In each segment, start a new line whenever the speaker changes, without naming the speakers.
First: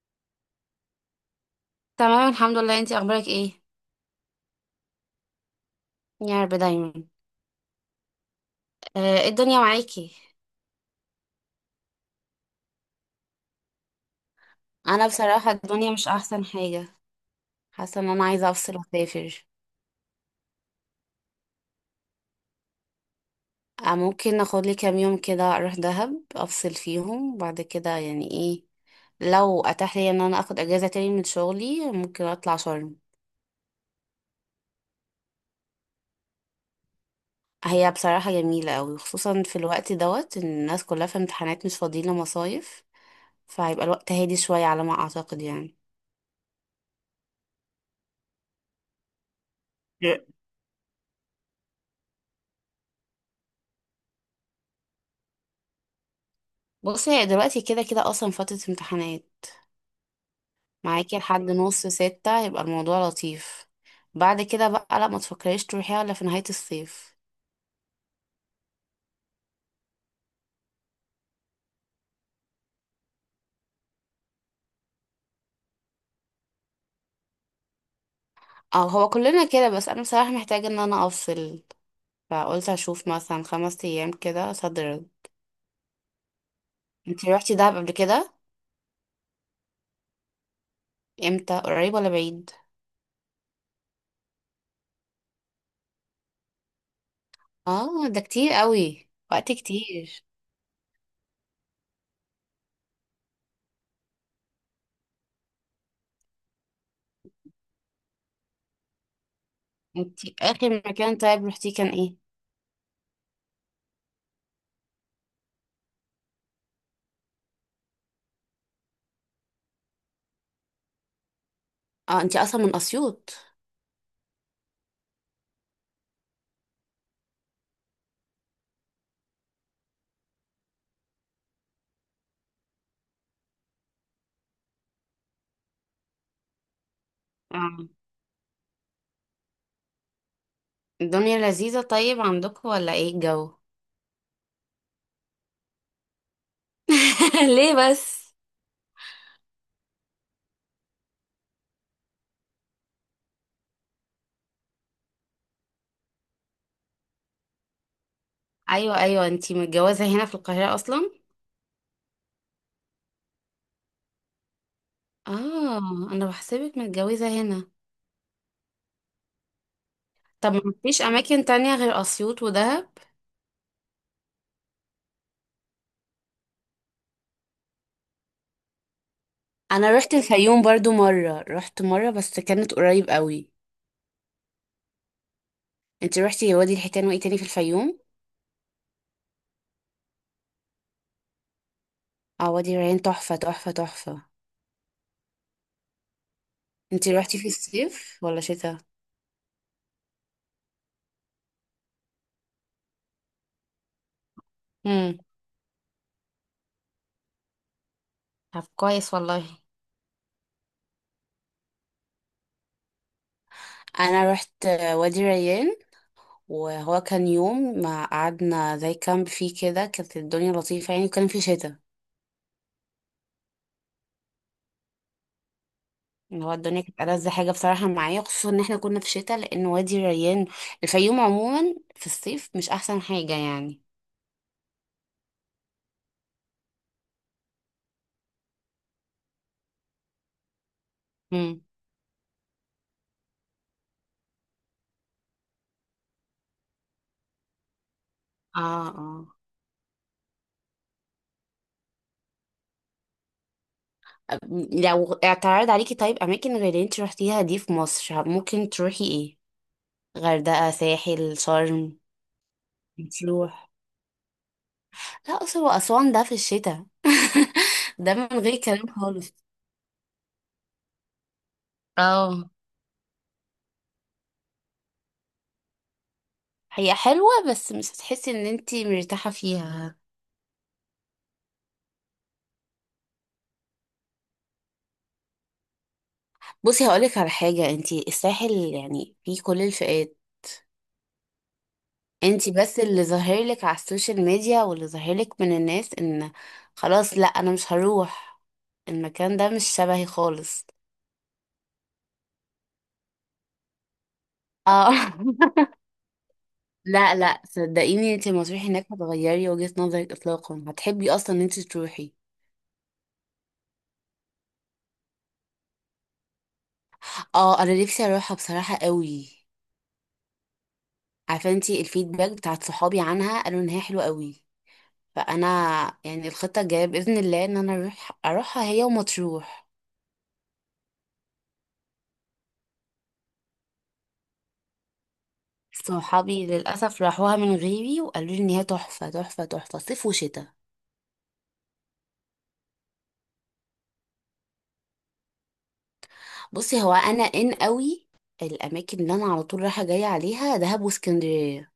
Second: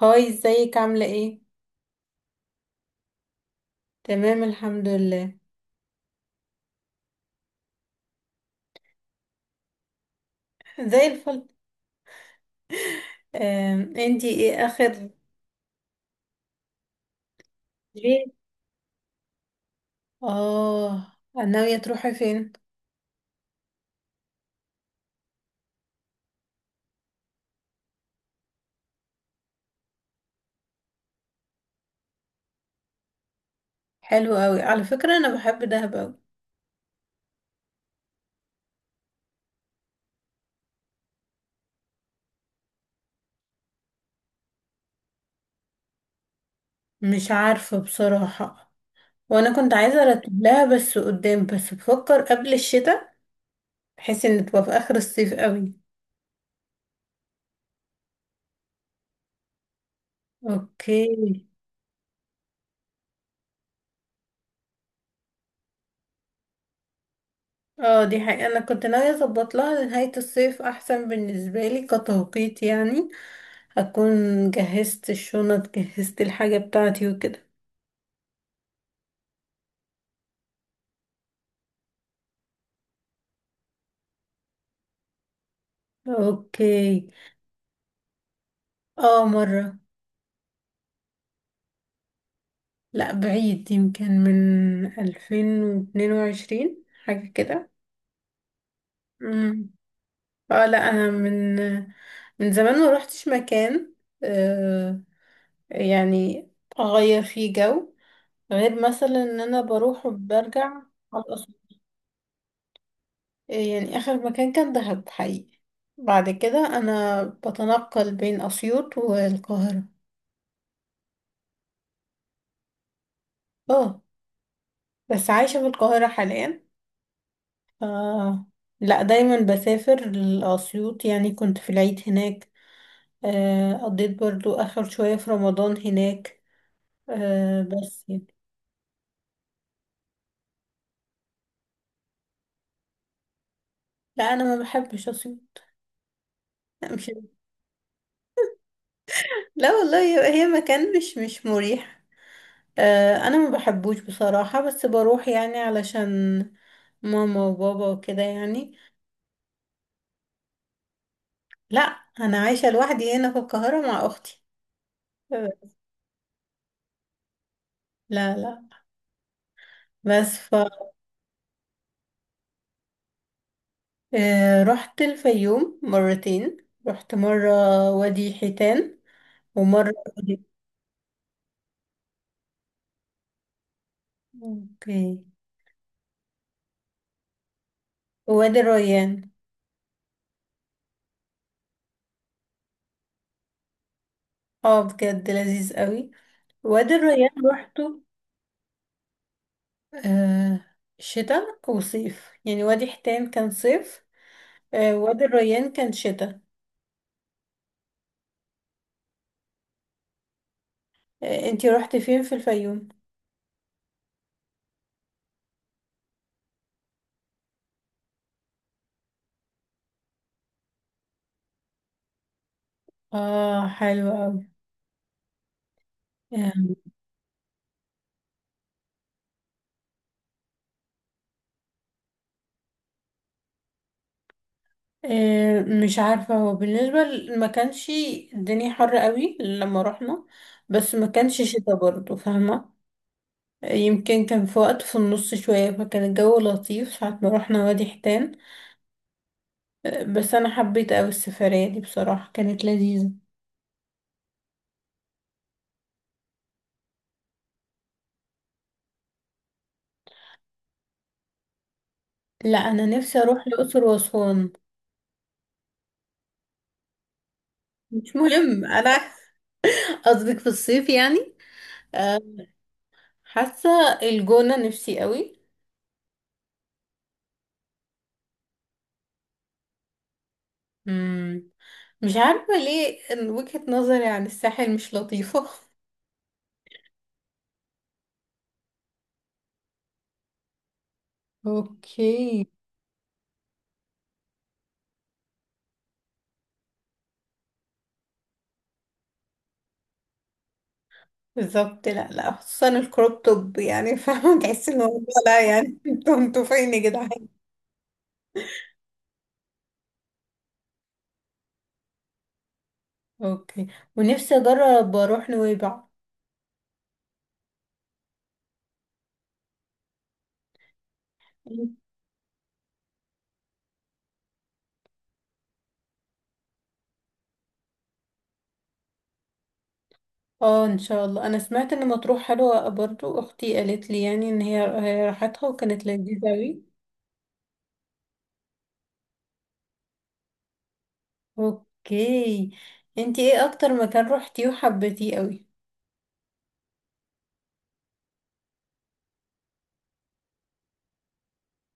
هاي ازيك عاملة ايه؟
تمام، الحمد لله. انتي اخبارك ايه؟
تمام الحمد لله.
يا رب دايما. آه، ايه الدنيا معاكي؟
زي الفل. انتي ايه
انا
اخر
بصراحة الدنيا مش احسن حاجة. حاسة ان انا
جيت.
عايزة افصل واسافر.
اه، ناوية تروحي فين؟
آه، ممكن اخد لي كام يوم كده اروح دهب افصل فيهم بعد كده يعني ايه. لو اتاح لي ان انا اخد اجازة تاني من شغلي ممكن اطلع شرم.
حلو قوي، على فكرة انا بحب دهب قوي.
هي بصراحة جميلة قوي خصوصا في الوقت دوت ان الناس كلها في امتحانات مش فاضيين لمصايف. فهيبقى الوقت هادي شوية على ما اعتقد يعني.
مش عارفة بصراحة، وانا كنت عايزة ارتب لها بس قدام، بس بفكر قبل الشتاء، بحيث ان تبقى في اخر الصيف قوي.
بصي، هي دلوقتي كده كده اصلا فترة امتحانات. معاكي لحد
اوكي.
5:30 يبقى الموضوع لطيف. بعد كده بقى لا، ما تفكريش تروحيها الا في نهاية الصيف.
اه دي حقيقة، انا كنت ناوية اظبط لها نهاية الصيف، احسن بالنسبة لي كتوقيت يعني. هكون جهزت الشنط، جهزت الحاجة بتاعتي وكده.
اه، هو كلنا كده بس انا بصراحة محتاجة ان انا افصل. فقلت اشوف مثلا 5 ايام كده صدر.
اوكي.
انتي روحتي دهب قبل كده؟
اه مرة.
امتى؟ قريب ولا بعيد؟
لا بعيد، يمكن من 2022 حاجة كده.
اه، ده كتير قوي، وقت
مم.
كتير.
اه لا انا من، من زمان ما روحتش مكان. آه يعني اغير فيه جو، غير مثلا ان انا بروح
انتي
وبرجع.
اخر مكان
على
طيب
الأصل
روحتيه كان ايه؟
يعني اخر مكان كان دهب حقيقي. بعد كده انا بتنقل بين اسيوط والقاهرة.
اه، انتي اصلا من اسيوط؟
اه بس عايشة في القاهرة حاليا. ف... لا دايما بسافر لأسيوط، يعني كنت في العيد هناك. آه، قضيت برضو آخر شوية في رمضان هناك. آه،
اه،
بس يعني.
الدنيا لذيذة، طيب عندكم ولا ايه الجو؟
لا أنا ما بحبش أسيوط. لا مش.
ليه بس؟
لا والله هي، هي مكان مش مريح. آه، أنا ما بحبوش بصراحة، بس بروح يعني علشان ماما وبابا وكده يعني.
ايوه، ايوه، انتي متجوزه هنا في القاهره اصلا؟
لا أنا عايشة لوحدي هنا في القاهرة مع أختي. آه،
اه، انا بحسبك متجوزه هنا.
لا لا بس.
طب ما فيش اماكن تانية غير اسيوط ودهب؟
آه، رحت الفيوم مرتين. رحت مرة وادي حيتان
انا
ومرة
رحت
وادي.
الفيوم برضو مره، رحت مره بس كانت قريب قوي.
اوكي.
انتي رحتي وادي الحيتان وايه تاني في الفيوم؟
وادي الريان.
اه، وادي الريان تحفه تحفه تحفه.
اه بجد لذيذ قوي، وادي
انتي
الريان
رحتي في
روحته.
الصيف ولا شتاء؟
آه، شتاء وصيف، يعني وادي حيتان كان صيف، آه
امم.
وادي الريان كان شتاء.
طب كويس والله.
آه انتي روحتي فين في الفيوم؟
انا رحت وادي الريان، وهو كان يوم ما قعدنا زي كامب فيه كده، كانت الدنيا لطيفه يعني، وكان في شتاء.
اه حلو قوي.
إن هو
آه،
الدنيا كانت ألذ حاجة بصراحة معايا، خصوصا إن احنا كنا في شتاء، لأن وادي الريان الفيوم عموما في الصيف مش أحسن حاجة يعني.
آه، مش عارفة هو بالنسبة ما كانش الدنيا حر قوي لما رحنا، بس ما كانش
امم.
شتاء برضه، فاهمة. يمكن كان في وقت في النص شوية، فكان الجو لطيف ساعة ما روحنا وادي حيتان.
اه، اه.
آه، بس أنا حبيت أوي السفرية دي، بصراحة كانت لذيذة.
أب- لو اعترض عليكي طيب أماكن غير اللي انت روحتيها دي في مصر ممكن تروحي ايه؟ غردقة، ساحل، شرم.
لا أنا نفسي أروح
بتروح.
الأقصر وأسوان.
لا، أقصر وأسوان ده في الشتاء، ده
مش
من غير
مهم
كلام
أنا.
خالص.
قصدك في الصيف يعني. أه،
اه.
حاسة الجونة نفسي أوي.
هي حلوة بس مش هتحسي ان انتي مرتاحة فيها.
مم. مش عارفة ليه إن وجهة نظري عن الساحل مش لطيفة.
بصي، هقولك على حاجة، انتي الساحل يعني فيه كل الفئات.
اوكي.
انتي بس اللي ظاهر لك على السوشيال ميديا واللي ظاهر لك من الناس ان خلاص لا انا مش هروح، المكان ده مش شبهي خالص.
بالظبط، لا لا، خصوصا الكروب توب يعني. فاهمة، تحس ان
اه
هو، لا يعني. انتوا فين يا
لا،
جدعان.
لا، صدقيني انتي لما تروحي هناك هتغيري وجهة نظرك اطلاقا، هتحبي اصلا ان انتي تروحي.
اوكي، ونفسي اجرب اروح نويبع.
اه، انا نفسي اروحها بصراحة قوي. عارفه انتي الفيدباك بتاعت صحابي عنها؟ قالوا ان هي حلوة قوي. فانا يعني الخطة الجاية باذن الله ان انا اروحها هي ومطروح.
اه ان شاء الله، انا سمعت ان مطروح حلوة برضو، اختي قالت لي يعني ان هي، هي راحتها وكانت لذيذة
صحابي
اوي.
للأسف راحوها من غيري وقالوا لي إن هي تحفة تحفة تحفة، صيف وشتاء.
اوكي. انتي ايه اكتر مكان روحتيه وحبيتيه اوي؟
بصي، هو أنا إن قوي. الأماكن اللي أنا على طول رايحة جاية عليها دهب واسكندرية.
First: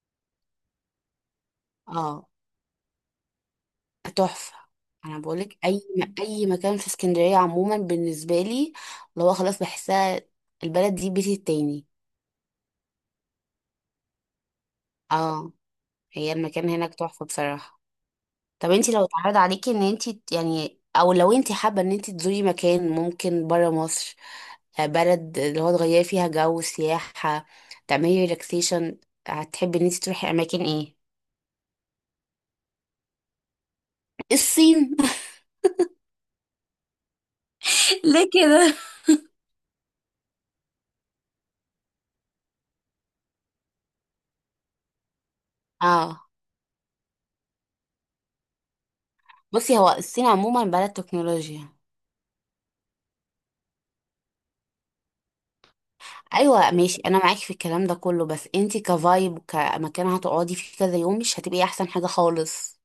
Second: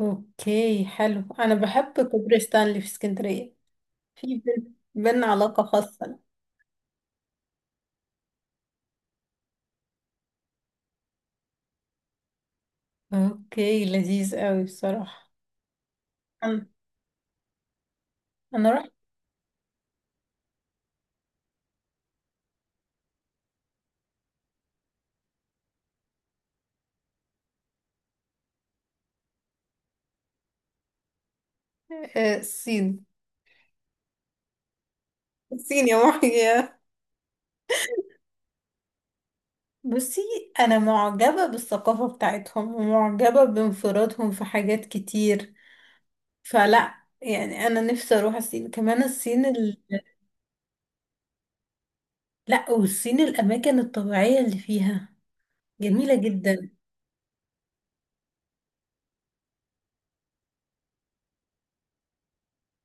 اوكي حلو، انا بحب
اه،
كوبري ستانلي في اسكندرية. في
تحفة. أنا
بينا
بقولك
علاقة
أي
خاصة.
أي مكان في اسكندرية عموما بالنسبة لي اللي هو خلاص بحسها البلد دي بيتي التاني.
اوكي لذيذ اوي بصراحة.
اه. هي
انا
المكان هناك تحفة بصراحة.
أنا
طب
رحت.
انت لو اتعرض عليكي ان انت يعني، او لو انت حابة ان انت تزوري مكان ممكن برا مصر، بلد اللي هو تغيري فيها جو، سياحة، تعملي ريلاكسيشن، هتحبي ان انت تروحي اماكن ايه؟
آه، الصين.
الصين؟
الصين يا محيي.
ليه كده؟
بصي، انا معجبة بالثقافة بتاعتهم، ومعجبة بانفرادهم في حاجات كتير.
اه،
فلا يعني انا نفسي اروح الصين، كمان الصين ال...
بصي هو الصين عموما بلد تكنولوجيا.
لا، والصين الاماكن الطبيعية اللي فيها جميلة جدا.
ايوه ماشي، انا معاكي في الكلام ده كله، بس انت كفايب كمكان هتقعدي فيه كذا يوم مش هتبقي احسن حاجة خالص،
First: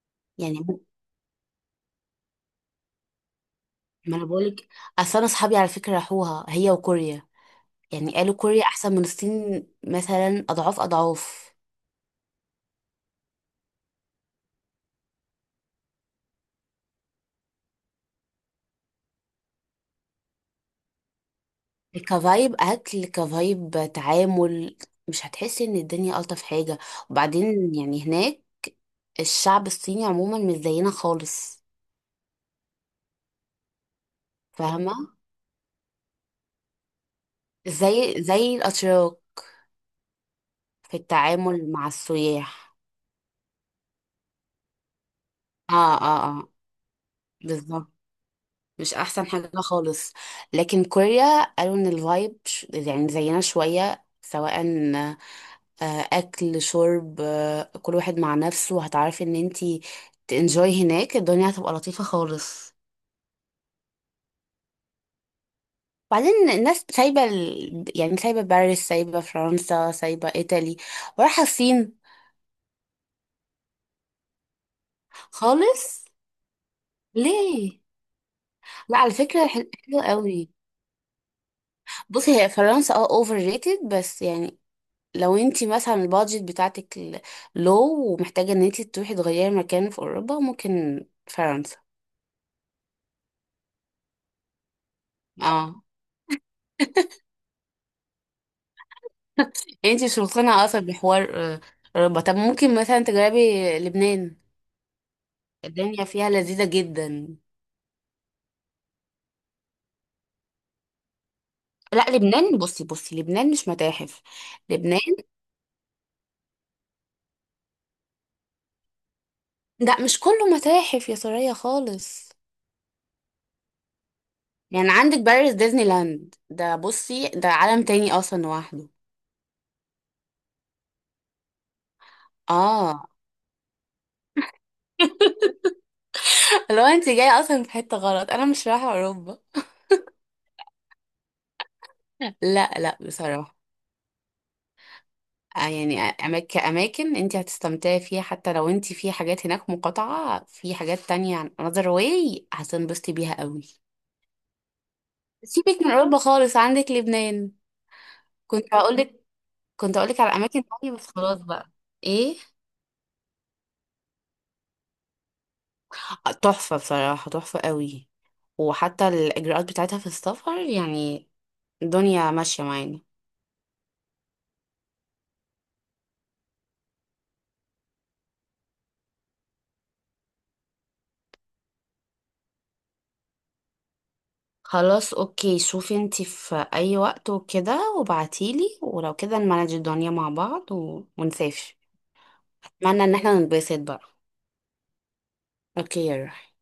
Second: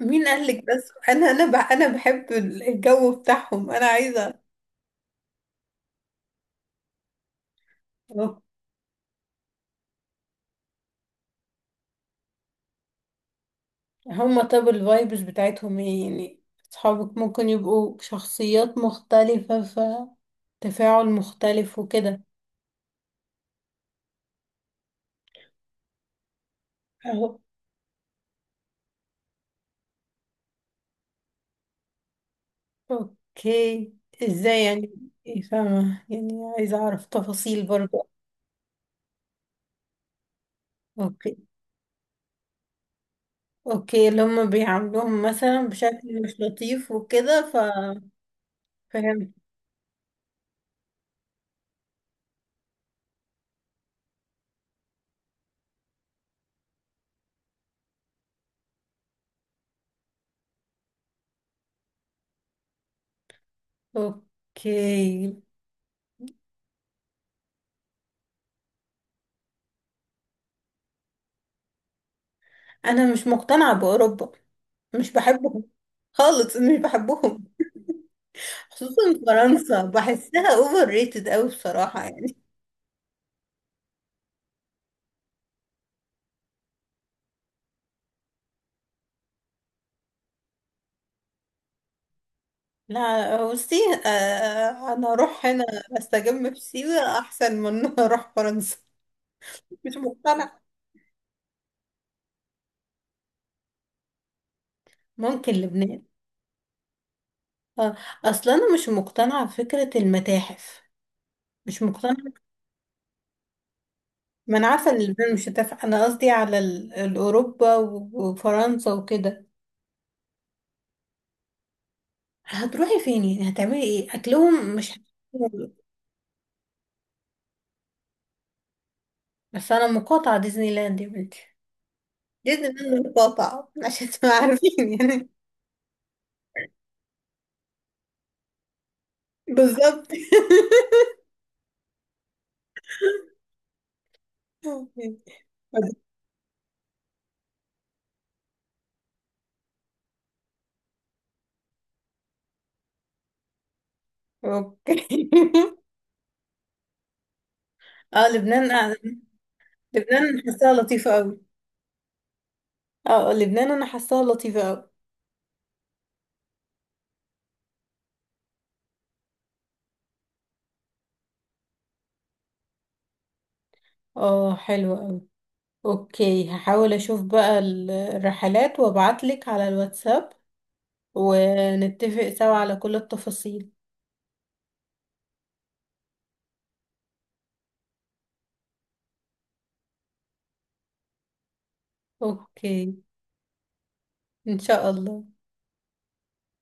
مين
يعني.
قالك، بس انا، انا بحب الجو بتاعهم، انا
ما انا
عايزة
بقولك، اصل انا اصحابي على فكرة راحوها هي وكوريا، يعني قالوا
أروح.
كوريا احسن من الصين مثلا اضعاف اضعاف.
هما طب الفايبز بتاعتهم ايه يعني؟ اصحابك ممكن يبقوا شخصيات مختلفة، فتفاعل مختلف وكده.
كفايب اكل، كفايب تعامل. مش هتحسي ان الدنيا الطف حاجه. وبعدين يعني هناك الشعب الصيني عموما مش زينا خالص،
اوكي، ازاي يعني؟
فاهمه؟
إيه فاهمة يعني، عايزة اعرف تفاصيل برضو.
زي الاتراك في
اوكي،
التعامل مع السياح.
اوكي، اللي هم بيعاملوهم مثلا
اه،
بشكل
اه،
مش
اه،
لطيف وكده، ف...
بالظبط. مش احسن
فهمت.
حاجه خالص. لكن كوريا قالوا ان يعني زينا شويه سواء. آه، اكل، شرب، كل واحد مع نفسه. هتعرفي ان انتي تنجوي هناك الدنيا هتبقى لطيفة خالص.
اوكي.
بعدين الناس سايبة يعني سايبة باريس، سايبة فرنسا، سايبة ايطالي، ورايحة الصين.
انا مش مقتنعة باوروبا، مش بحبهم
خالص؟
خالص، مش بحبهم.
ليه؟ لا،
خصوصا
على فكرة
فرنسا،
حلوة قوي.
بحسها اوفر ريتد اوي بصراحة يعني.
بصي هي فرنسا اوفر ريتد، بس يعني لو انتي مثلا البادجت بتاعتك، لو ومحتاجة ان انتي تروحي تغيري مكان في اوروبا، ممكن فرنسا.
لا بصي، آه، انا اروح هنا،
اه.
استجم في سيوة احسن من إن أنا اروح فرنسا.
يعني
مش
انتي مش
مقتنعة.
مقتنعة اصلا بحوار؟ آه، ربع، طب ممكن مثلا تجربي لبنان.
ممكن لبنان.
الدنيا فيها لذيذة جدا.
اه اصلا انا مش مقتنعه بفكره المتاحف، مش
لا
مقتنعه.
لبنان، بصي بصي لبنان مش متاحف.
ما انا عارفه ان
لبنان
اليابان مش هتنفع، انا قصدي على الاوروبا وفرنسا وكده.
ده مش كله متاحف يا سوريا خالص.
هتروحي فين يعني، هتعملي ايه، اكلهم
يعني
مش هت-.
عندك باريس، ديزني لاند، ده بصي ده عالم تاني اصلا لوحده.
بس انا مقاطعه ديزني لاند يا بنتي، ديزني لاند
اه.
مقاطعه عشان تبقى عارفين يعني.
لو انت جاية اصلا في حتة غلط، انا مش رايحة اوروبا.
بالظبط.
لا، لا، بصراحة يعني، كأماكن انت هتستمتعي فيها، حتى لو انت في حاجات هناك مقاطعة، في حاجات تانية عن another way هتنبسطي بيها قوي.
اوكي،
سيبك من أوروبا خالص، عندك لبنان.
اه
كنت
لبنان. آه،
هقولك كنت هقولك على
لبنان
أماكن
حاساها
تانية، بس
لطيفه
خلاص
قوي.
بقى. ايه؟
اه لبنان انا حاساها لطيفه قوي.
آه، تحفة بصراحة، تحفة قوي. وحتى الإجراءات بتاعتها في السفر يعني الدنيا ماشية معانا.
اه حلوه. اوكي هحاول اشوف بقى الرحلات، وابعتلك على الواتساب، ونتفق سوا على كل التفاصيل.
خلاص، اوكي شوفي انتي في اي وقت وكده وبعتيلي، ولو كده نمانج الدنيا مع بعض ونسافر.
اوكي
معنى ان احنا ننبسط بقى.
ان شاء الله.
اوكي يا روحي.